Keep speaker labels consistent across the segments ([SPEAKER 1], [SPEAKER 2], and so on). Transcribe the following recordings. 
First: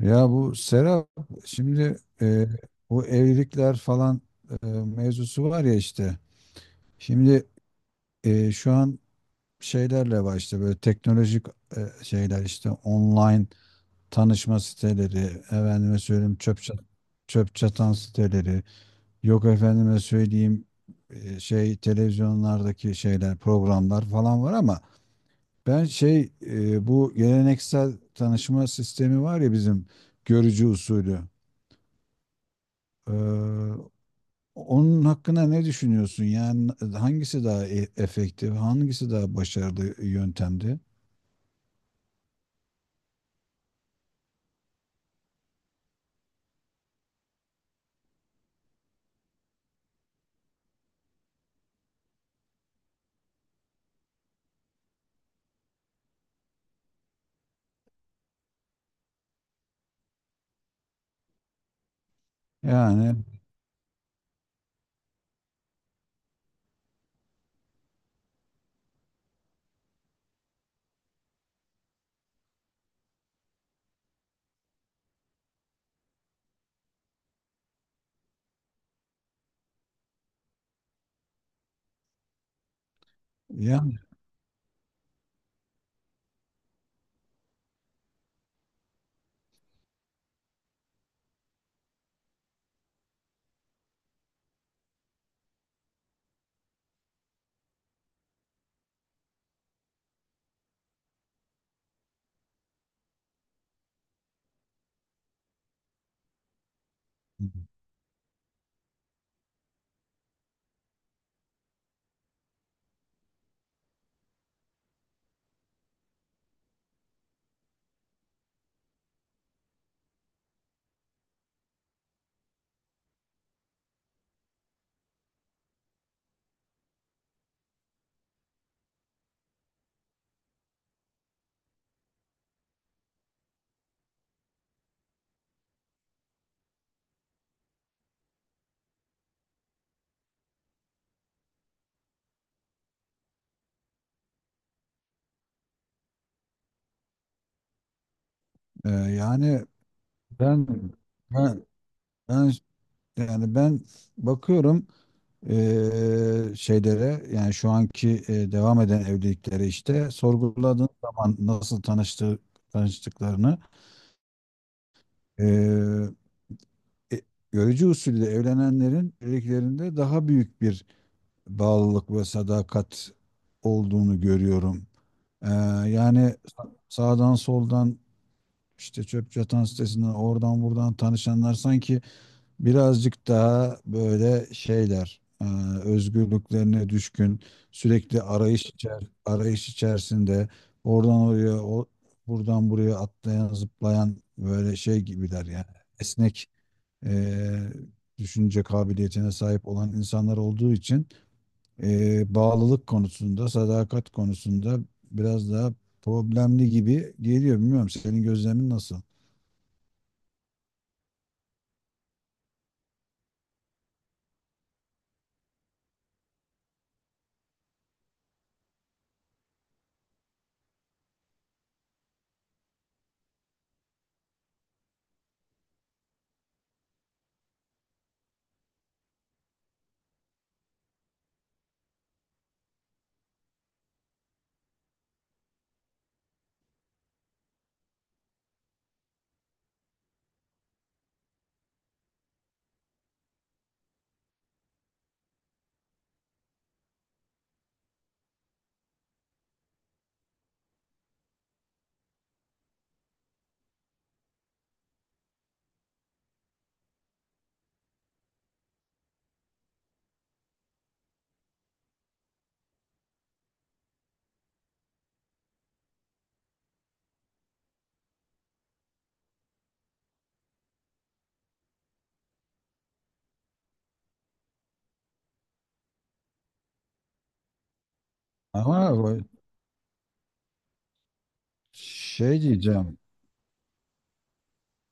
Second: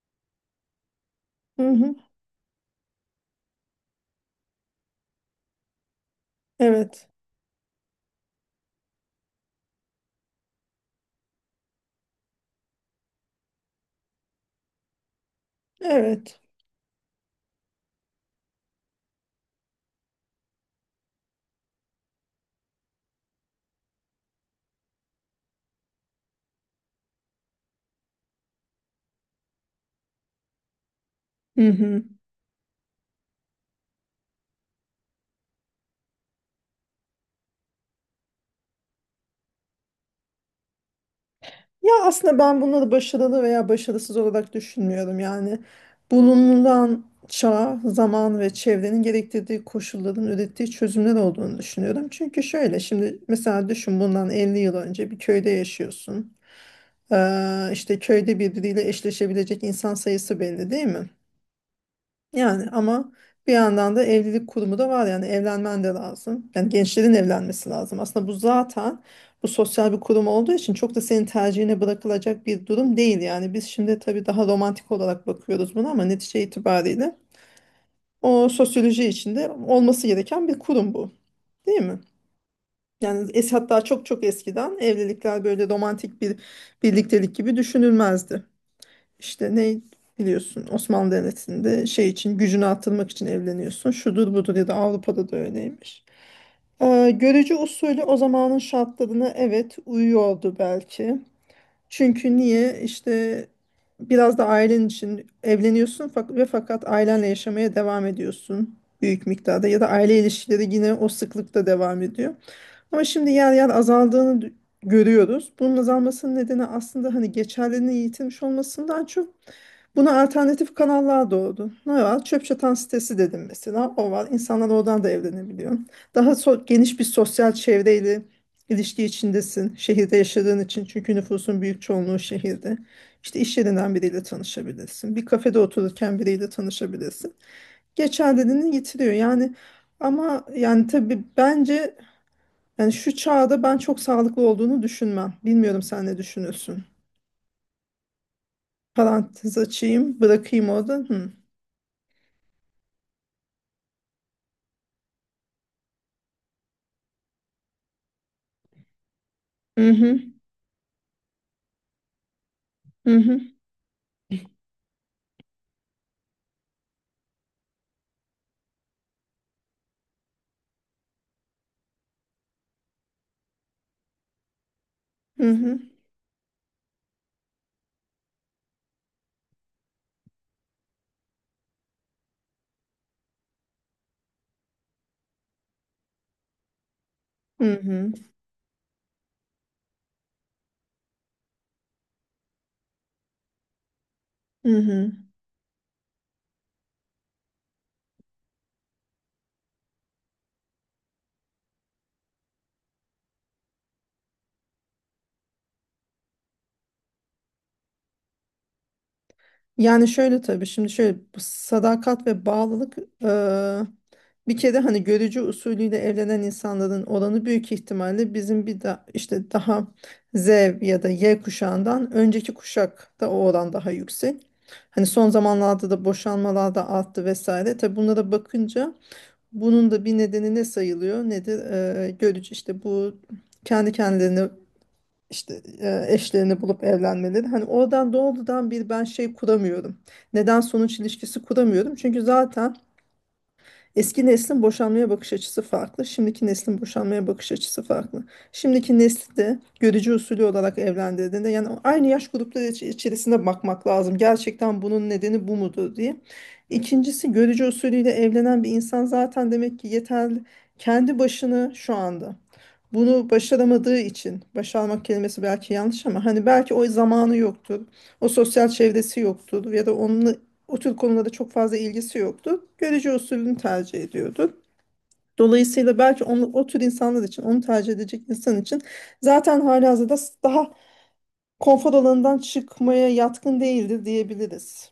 [SPEAKER 1] Ya bu Serap
[SPEAKER 2] Hı hı.
[SPEAKER 1] şimdi bu evlilikler falan mevzusu var ya işte.
[SPEAKER 2] Evet.
[SPEAKER 1] Şimdi şu an şeylerle var işte böyle teknolojik şeyler işte online tanışma siteleri, efendime söyleyeyim
[SPEAKER 2] Evet.
[SPEAKER 1] çöp çatan siteleri, yok efendime söyleyeyim şey televizyonlardaki şeyler, programlar falan var ama ben bu geleneksel tanışma sistemi var ya bizim görücü usulü.
[SPEAKER 2] Hı hı.
[SPEAKER 1] Eee, Onun hakkında ne düşünüyorsun? Yani hangisi daha efektif, hangisi daha başarılı yöntemdi?
[SPEAKER 2] Ya aslında ben bunları başarılı veya başarısız olarak düşünmüyorum. Yani bulunulan çağ, zaman ve çevrenin gerektirdiği koşulların ürettiği çözümler olduğunu düşünüyorum. Çünkü şöyle şimdi mesela düşün bundan 50 yıl önce bir köyde yaşıyorsun. İşte köyde birbiriyle eşleşebilecek insan sayısı belli değil mi? Yani ama
[SPEAKER 1] Yani
[SPEAKER 2] bir yandan da evlilik kurumu da var yani evlenmen de lazım. Yani gençlerin evlenmesi lazım. Aslında bu zaten bu sosyal bir kurum olduğu için çok da senin tercihine bırakılacak bir durum değil. Yani biz şimdi tabii daha romantik olarak bakıyoruz buna ama netice itibariyle o sosyoloji içinde olması gereken bir kurum bu. Değil mi? Yani es hatta
[SPEAKER 1] yani
[SPEAKER 2] çok çok eskiden evlilikler böyle romantik bir birliktelik gibi düşünülmezdi. İşte ne biliyorsun Osmanlı Devleti'nde şey için gücünü artırmak için evleniyorsun. Şudur budur ya da Avrupa'da da öyleymiş. Görücü usulü o zamanın şartlarına evet uyuyordu belki. Çünkü niye işte biraz da ailen için evleniyorsun ve fakat ailenle yaşamaya devam ediyorsun büyük miktarda ya da aile ilişkileri yine o sıklıkta devam ediyor. Ama şimdi yer yer azaldığını görüyoruz. Bunun azalmasının nedeni aslında hani geçerliliğini yitirmiş olmasından çok buna alternatif kanallar doğdu. Ne var? Çöp çatan sitesi dedim mesela. O var. İnsanlar oradan da evlenebiliyor. Geniş bir sosyal çevreyle ilişki içindesin. Şehirde yaşadığın için. Çünkü nüfusun büyük çoğunluğu şehirde. İşte iş yerinden biriyle tanışabilirsin. Bir kafede otururken biriyle tanışabilirsin. Geçerliliğini yitiriyor. Yani ama yani tabii bence yani şu çağda ben çok sağlıklı olduğunu düşünmem. Bilmiyorum sen ne düşünüyorsun.
[SPEAKER 1] e,
[SPEAKER 2] Parantez
[SPEAKER 1] yani
[SPEAKER 2] açayım,
[SPEAKER 1] ben
[SPEAKER 2] bırakayım orada. Hı.
[SPEAKER 1] ben ben ben bakıyorum şeylere, yani şu anki devam eden evliliklere,
[SPEAKER 2] Hı
[SPEAKER 1] işte
[SPEAKER 2] hı,
[SPEAKER 1] sorguladığın zaman nasıl tanıştığı,
[SPEAKER 2] hı hı,
[SPEAKER 1] tanıştıklarını eee e, görücü usulü evlenenlerin evliliklerinde daha büyük bir bağlılık ve sadakat olduğunu görüyorum.
[SPEAKER 2] hı
[SPEAKER 1] Eee,
[SPEAKER 2] hı,
[SPEAKER 1] Yani sağdan soldan işte çöp çatan sitesinden oradan buradan tanışanlar sanki birazcık daha böyle şeyler özgürlüklerine düşkün,
[SPEAKER 2] hı hı,
[SPEAKER 1] sürekli arayış içerisinde oradan oraya, buradan buraya atlayan zıplayan
[SPEAKER 2] hı
[SPEAKER 1] böyle şey
[SPEAKER 2] hı.
[SPEAKER 1] gibiler yani, esnek e, düşünce kabiliyetine sahip olan insanlar olduğu için bağlılık konusunda, sadakat konusunda biraz daha problemli gibi geliyor. Bilmiyorum, senin gözlemin nasıl?
[SPEAKER 2] Yani şöyle tabii şimdi şöyle bu sadakat ve bağlılık eee, bir kere hani görücü usulüyle evlenen insanların oranı büyük ihtimalle bizim bir de işte daha Z ya da Y kuşağından önceki kuşakta o oran daha yüksek. Hani son zamanlarda da boşanmalar da arttı vesaire. Tabii bunlara bakınca bunun da bir nedeni ne sayılıyor? Nedir? Görücü işte bu kendi kendilerine işte eşlerini bulup evlenmeleri. Hani oradan doğrudan bir ben şey kuramıyorum. Neden sonuç ilişkisi kuramıyorum. Çünkü zaten eski neslin boşanmaya bakış açısı farklı, şimdiki neslin boşanmaya bakış açısı farklı. Şimdiki nesli de görücü usulü olarak evlendirdiğinde yani aynı yaş grupları içerisinde bakmak lazım. Gerçekten bunun nedeni bu mudur diye. İkincisi görücü usulüyle evlenen bir insan zaten demek ki yeterli kendi başını şu anda bunu başaramadığı için başarmak kelimesi belki yanlış ama hani belki o zamanı yoktur. O sosyal çevresi yoktur ya da onunla o tür konulara çok fazla ilgisi yoktu. Görece usulünü tercih ediyordu. Dolayısıyla belki onu, o tür insanlar için, onu tercih edecek insan için
[SPEAKER 1] Ama
[SPEAKER 2] zaten halihazırda daha konfor alanından
[SPEAKER 1] şey diyeceğim.
[SPEAKER 2] çıkmaya yatkın değildir diyebiliriz.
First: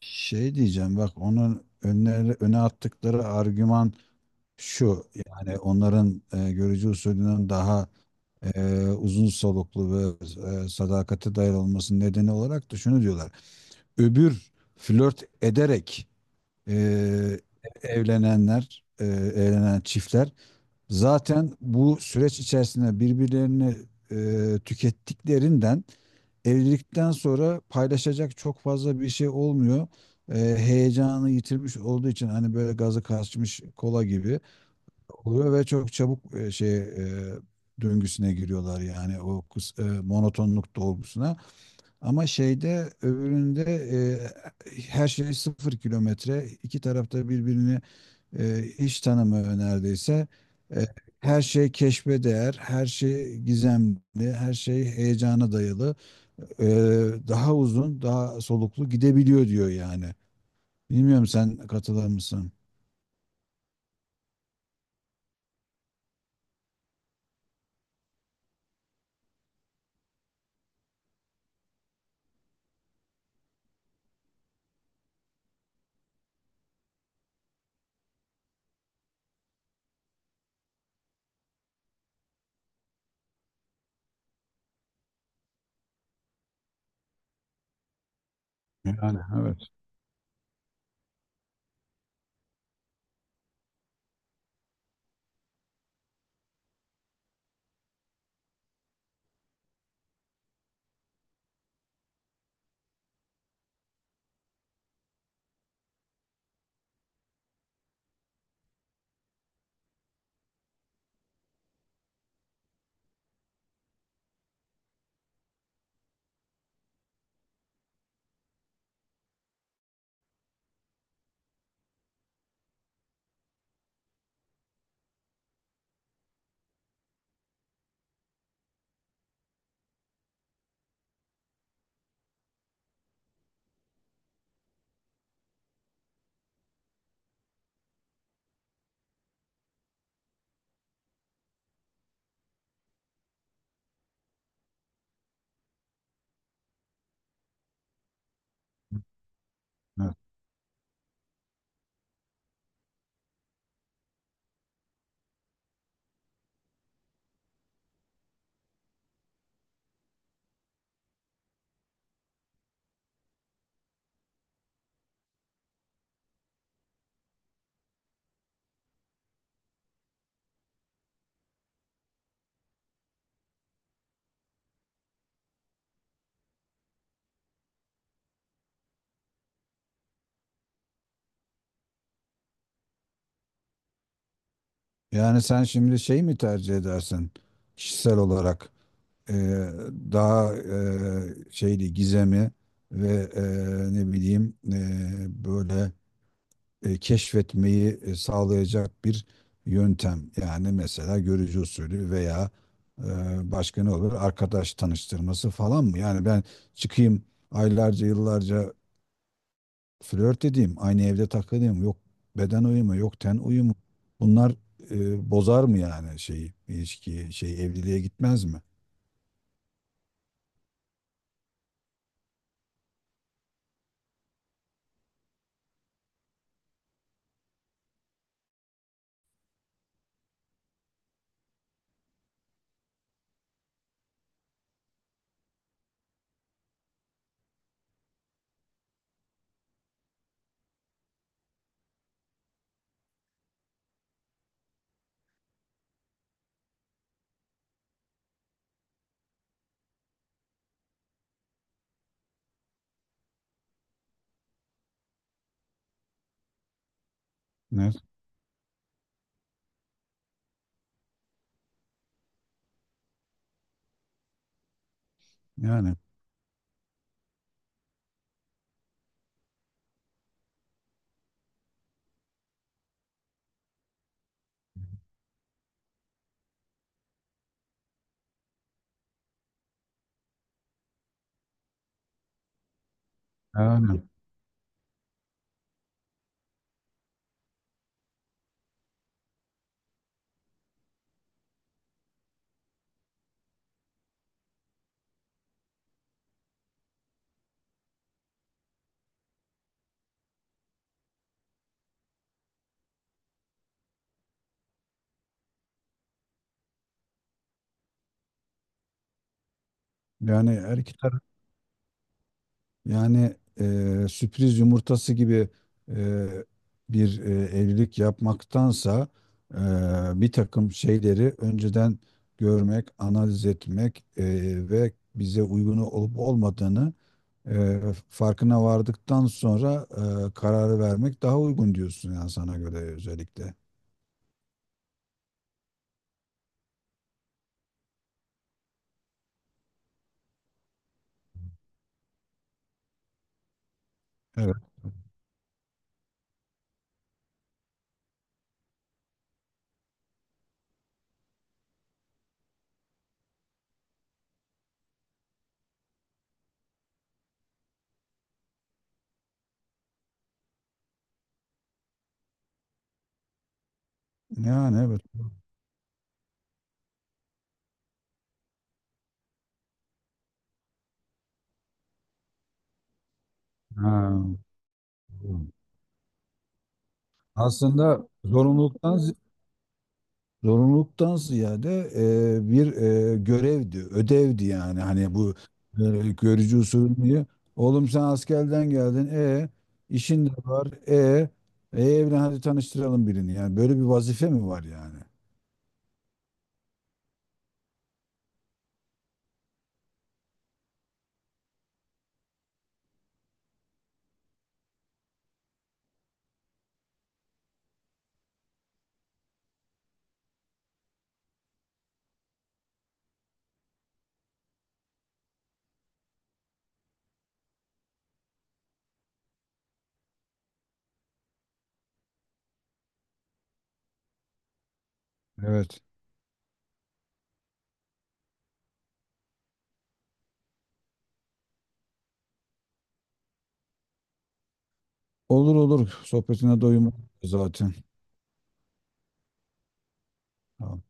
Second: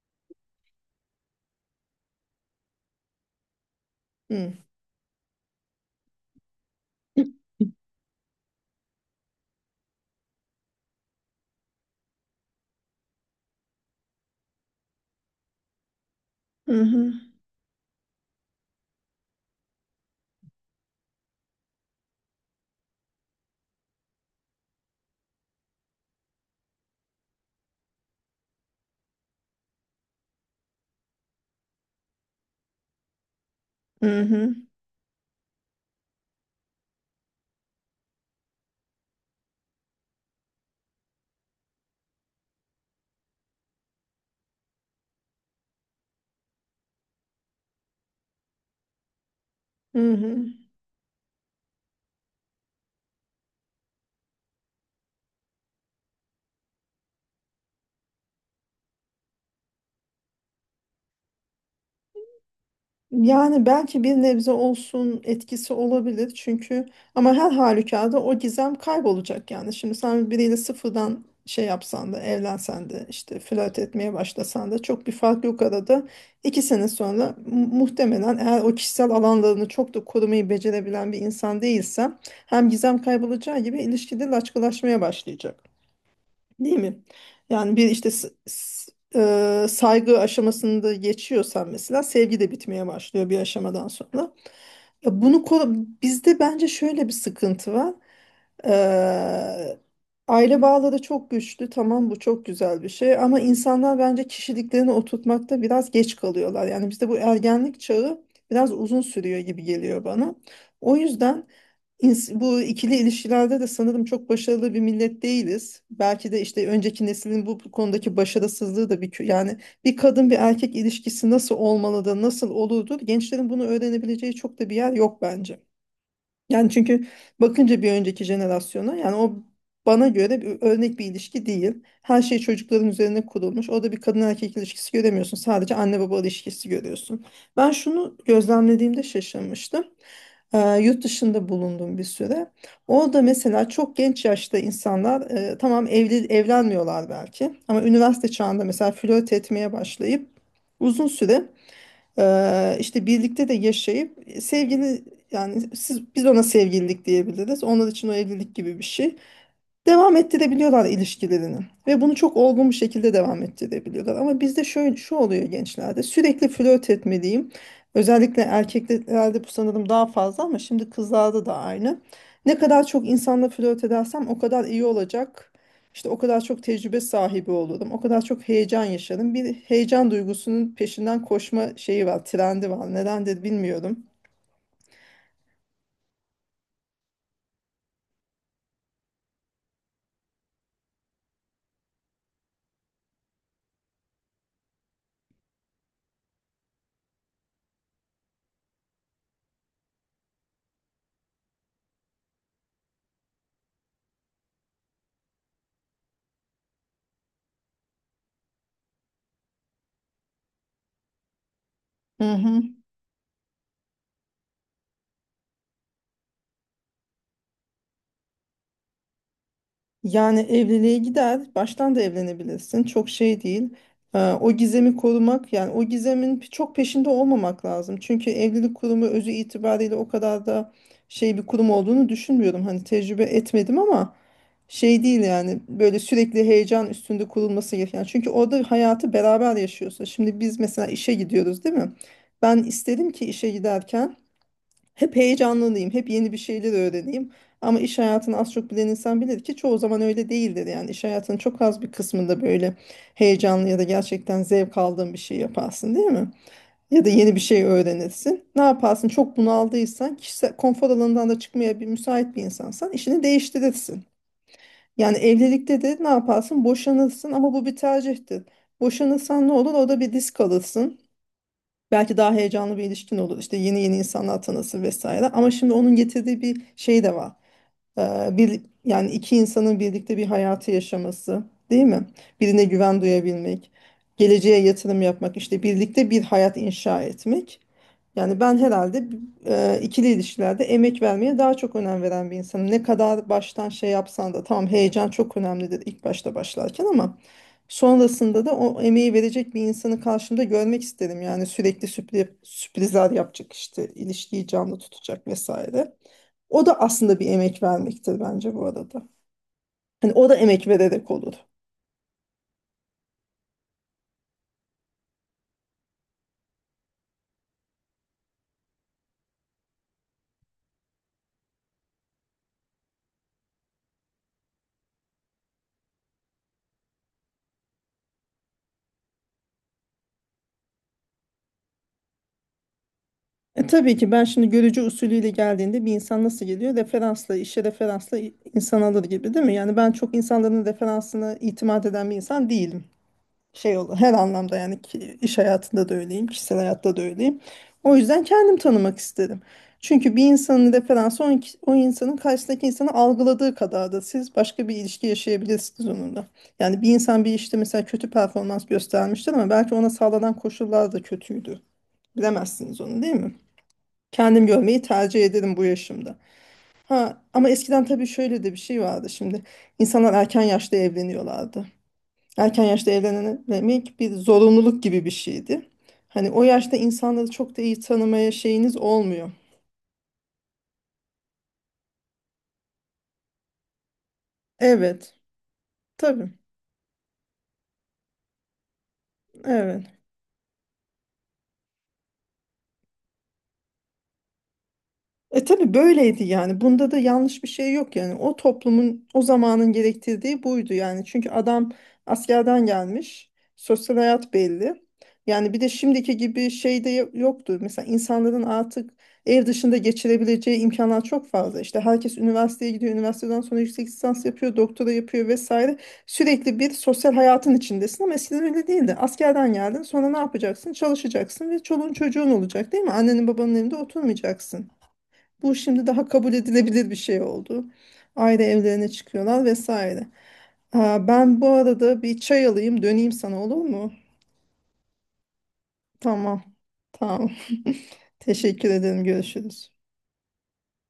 [SPEAKER 1] Şey diyeceğim, bak onun öne attıkları argüman
[SPEAKER 2] Hı.
[SPEAKER 1] şu. Yani onların görücü usulünün daha uzun soluklu ve sadakate dayalı olmasının nedeni olarak da şunu diyorlar. Öbür flört ederek
[SPEAKER 2] Hı hı.
[SPEAKER 1] e, evlenen çiftler zaten bu süreç içerisinde birbirlerini tükettiklerinden, evlilikten sonra paylaşacak çok fazla bir şey olmuyor. E, heyecanı yitirmiş olduğu için hani böyle gazı kaçmış kola
[SPEAKER 2] Hı
[SPEAKER 1] gibi
[SPEAKER 2] hı.
[SPEAKER 1] oluyor ve çok çabuk döngüsüne giriyorlar, yani o monotonluk dolgusuna. Ama şeyde, öbüründe her şey sıfır kilometre. İki tarafta birbirini hiç tanımıyor
[SPEAKER 2] Hı
[SPEAKER 1] neredeyse.
[SPEAKER 2] hı.
[SPEAKER 1] E, her şey keşfe değer, her şey gizemli, her şey heyecana dayalı. E, daha uzun, daha soluklu gidebiliyor diyor yani. Bilmiyorum, sen katılır mısın?
[SPEAKER 2] Yani belki bir nebze olsun etkisi olabilir çünkü ama her halükarda o gizem kaybolacak yani. Şimdi sen biriyle sıfırdan şey yapsan da evlensen de işte flört etmeye başlasan da çok bir fark yok arada. İki sene sonra muhtemelen eğer o kişisel alanlarını çok da korumayı becerebilen bir insan değilsen hem gizem kaybolacağı gibi ilişkide laçkılaşmaya başlayacak. Değil mi? Yani bir işte
[SPEAKER 1] Yani evet.
[SPEAKER 2] saygı aşamasında geçiyorsan mesela sevgi de bitmeye başlıyor bir aşamadan sonra. Ya bunu bizde bence şöyle bir sıkıntı var. Eee, Aile bağları çok güçlü. Tamam bu çok güzel bir şey ama insanlar bence kişiliklerini oturtmakta biraz geç kalıyorlar. Yani bizde bu ergenlik çağı biraz uzun sürüyor gibi geliyor bana. O yüzden bu ikili ilişkilerde de sanırım çok başarılı bir millet değiliz. Belki de işte önceki neslin bu konudaki başarısızlığı da bir yani bir kadın bir erkek ilişkisi nasıl olmalı da nasıl olurdu gençlerin bunu öğrenebileceği çok da bir yer yok bence. Yani çünkü bakınca bir önceki jenerasyona yani o bana göre bir örnek bir ilişki değil. Her şey çocukların üzerine kurulmuş. Orada bir kadın erkek ilişkisi göremiyorsun. Sadece anne baba ilişkisi görüyorsun. Ben şunu gözlemlediğimde şaşırmıştım. Yurt dışında bulundum bir süre. Orada mesela çok genç yaşta insanlar tamam evli evlenmiyorlar belki ama üniversite çağında mesela flört etmeye
[SPEAKER 1] Evet.
[SPEAKER 2] başlayıp uzun süre işte birlikte de yaşayıp sevgili yani siz, biz ona sevgililik diyebiliriz. Onlar için o evlilik gibi bir şey devam ettirebiliyorlar ilişkilerini ve bunu çok olgun bir şekilde devam ettirebiliyorlar. Ama bizde şöyle şu oluyor gençlerde sürekli flört etmeliyim. Özellikle erkeklerde bu sanırım daha fazla ama şimdi kızlarda da aynı. Ne kadar çok insanla flört edersem o kadar iyi olacak. İşte o kadar çok tecrübe sahibi olurum. O kadar çok heyecan yaşarım. Bir heyecan duygusunun peşinden koşma şeyi var, trendi var. Nedendir bilmiyorum.
[SPEAKER 1] Yani sen şimdi şey mi tercih edersin, kişisel olarak? e, Daha şeydi, gizemi ve ne bileyim, böyle keşfetmeyi sağlayacak bir yöntem. Yani mesela görücü usulü veya e, başka ne olur? Arkadaş tanıştırması falan mı? Yani ben çıkayım, aylarca yıllarca flört edeyim, aynı evde takılayım. Yok
[SPEAKER 2] Hı hı.
[SPEAKER 1] beden uyumu, yok ten uyumu. Bunlar bozar mı yani şeyi, ilişkiyi, şey evliliğe gitmez mi?
[SPEAKER 2] Yani evliliğe gider, baştan da evlenebilirsin. Çok şey değil. O gizemi korumak, yani o gizemin çok peşinde olmamak lazım. Çünkü evlilik kurumu özü itibariyle o kadar da şey bir kurum olduğunu düşünmüyorum. Hani tecrübe etmedim ama şey değil yani böyle sürekli heyecan üstünde kurulması gereken. Çünkü orada hayatı beraber yaşıyorsun. Şimdi biz mesela işe gidiyoruz, değil mi? Ben isterim ki işe giderken hep heyecanlanayım, hep yeni bir şeyler öğreneyim. Ama iş hayatını az çok bilen insan bilir ki çoğu zaman öyle değildir. Yani iş hayatının çok az bir kısmında böyle heyecanlı ya da gerçekten zevk aldığın bir şey yaparsın, değil mi? Ya da yeni bir şey
[SPEAKER 1] Ne?
[SPEAKER 2] öğrenirsin. Ne yaparsın? Çok bunaldıysan, kişisel konfor alanından da çıkmaya bir müsait bir insansan işini değiştirirsin. Yani evlilikte
[SPEAKER 1] Yani.
[SPEAKER 2] de ne yaparsın? Boşanırsın ama bu bir tercihtir. Boşanırsan ne olur? Orada bir risk alırsın. Belki daha heyecanlı bir ilişkin olur. İşte yeni yeni insanlar tanısın vesaire. Ama şimdi onun getirdiği bir şey de var bir yani iki insanın birlikte bir hayatı yaşaması, değil mi? Birine güven duyabilmek,
[SPEAKER 1] Yani.
[SPEAKER 2] geleceğe yatırım yapmak, işte birlikte bir hayat inşa etmek. Yani ben herhalde ikili ilişkilerde emek vermeye daha çok önem veren bir insanım. Ne kadar baştan şey yapsan da tamam heyecan çok önemlidir ilk başta başlarken ama sonrasında da o emeği verecek bir insanı karşımda görmek isterim. Yani sürekli sürprizler yapacak işte ilişkiyi canlı tutacak vesaire. O da aslında bir emek vermektir bence bu arada. Hani o da
[SPEAKER 1] Yani
[SPEAKER 2] emek
[SPEAKER 1] her iki
[SPEAKER 2] vererek
[SPEAKER 1] taraf,
[SPEAKER 2] olur.
[SPEAKER 1] yani sürpriz yumurtası gibi e, bir evlilik yapmaktansa e, bir takım şeyleri önceden görmek, analiz etmek ve bize uygun olup olmadığını e, farkına vardıktan sonra kararı vermek daha uygun diyorsun yani, sana göre özellikle.
[SPEAKER 2] E tabii ki ben şimdi görücü usulüyle geldiğinde bir insan nasıl geliyor? Referansla, işe referansla insan alır gibi değil mi? Yani ben çok insanların referansına itimat eden bir insan değilim. Şey olur her
[SPEAKER 1] Evet.
[SPEAKER 2] anlamda yani ki iş hayatında da öyleyim, kişisel hayatta da öyleyim. O yüzden kendim tanımak istedim. Çünkü bir insanın referansı o, o insanın karşısındaki insanı algıladığı kadar da siz başka bir ilişki yaşayabilirsiniz onunla. Yani bir insan bir işte mesela kötü performans göstermiştir ama belki ona sağlanan koşullar da kötüydü. Bilemezsiniz onu değil mi? Kendim görmeyi
[SPEAKER 1] Yani evet.
[SPEAKER 2] tercih ederim bu yaşımda. Ha, ama eskiden tabii şöyle de bir şey vardı şimdi. İnsanlar erken yaşta evleniyorlardı erken yaşta evlenebilmek
[SPEAKER 1] Ha.
[SPEAKER 2] bir zorunluluk gibi bir şeydi. Hani o yaşta insanları çok da iyi
[SPEAKER 1] Aslında
[SPEAKER 2] tanımaya şeyiniz
[SPEAKER 1] zorunluluktan.
[SPEAKER 2] olmuyor.
[SPEAKER 1] Zorunluluktan ziyade bir görevdi, ödevdi yani. Hani
[SPEAKER 2] Evet,
[SPEAKER 1] bu
[SPEAKER 2] tabii,
[SPEAKER 1] görücü usulü diye. Oğlum sen askerden geldin. E,
[SPEAKER 2] evet.
[SPEAKER 1] işin de var. Evlen, hadi tanıştıralım birini. Yani böyle bir vazife mi var yani?
[SPEAKER 2] E tabii böyleydi yani. Bunda da yanlış bir şey yok yani. O toplumun o zamanın gerektirdiği buydu yani. Çünkü adam askerden gelmiş. Sosyal hayat belli. Yani bir de şimdiki gibi şey de yoktu. Mesela insanların artık ev dışında geçirebileceği imkanlar çok fazla. İşte herkes üniversiteye gidiyor. Üniversiteden sonra yüksek lisans yapıyor, doktora yapıyor vesaire. Sürekli bir sosyal hayatın içindesin ama eskiden öyle değildi. Askerden geldin, sonra ne yapacaksın? Çalışacaksın ve çoluğun çocuğun olacak, değil mi? Annenin babanın evinde oturmayacaksın. Bu
[SPEAKER 1] Evet.
[SPEAKER 2] şimdi daha kabul edilebilir bir şey oldu. Ayrı evlerine çıkıyorlar vesaire. Aa, ben bu arada bir çay alayım döneyim sana olur mu?
[SPEAKER 1] Olur olur.
[SPEAKER 2] Tamam.
[SPEAKER 1] Sohbetine doyum
[SPEAKER 2] Tamam.
[SPEAKER 1] zaten.
[SPEAKER 2] Teşekkür ederim. Görüşürüz.
[SPEAKER 1] Tamam.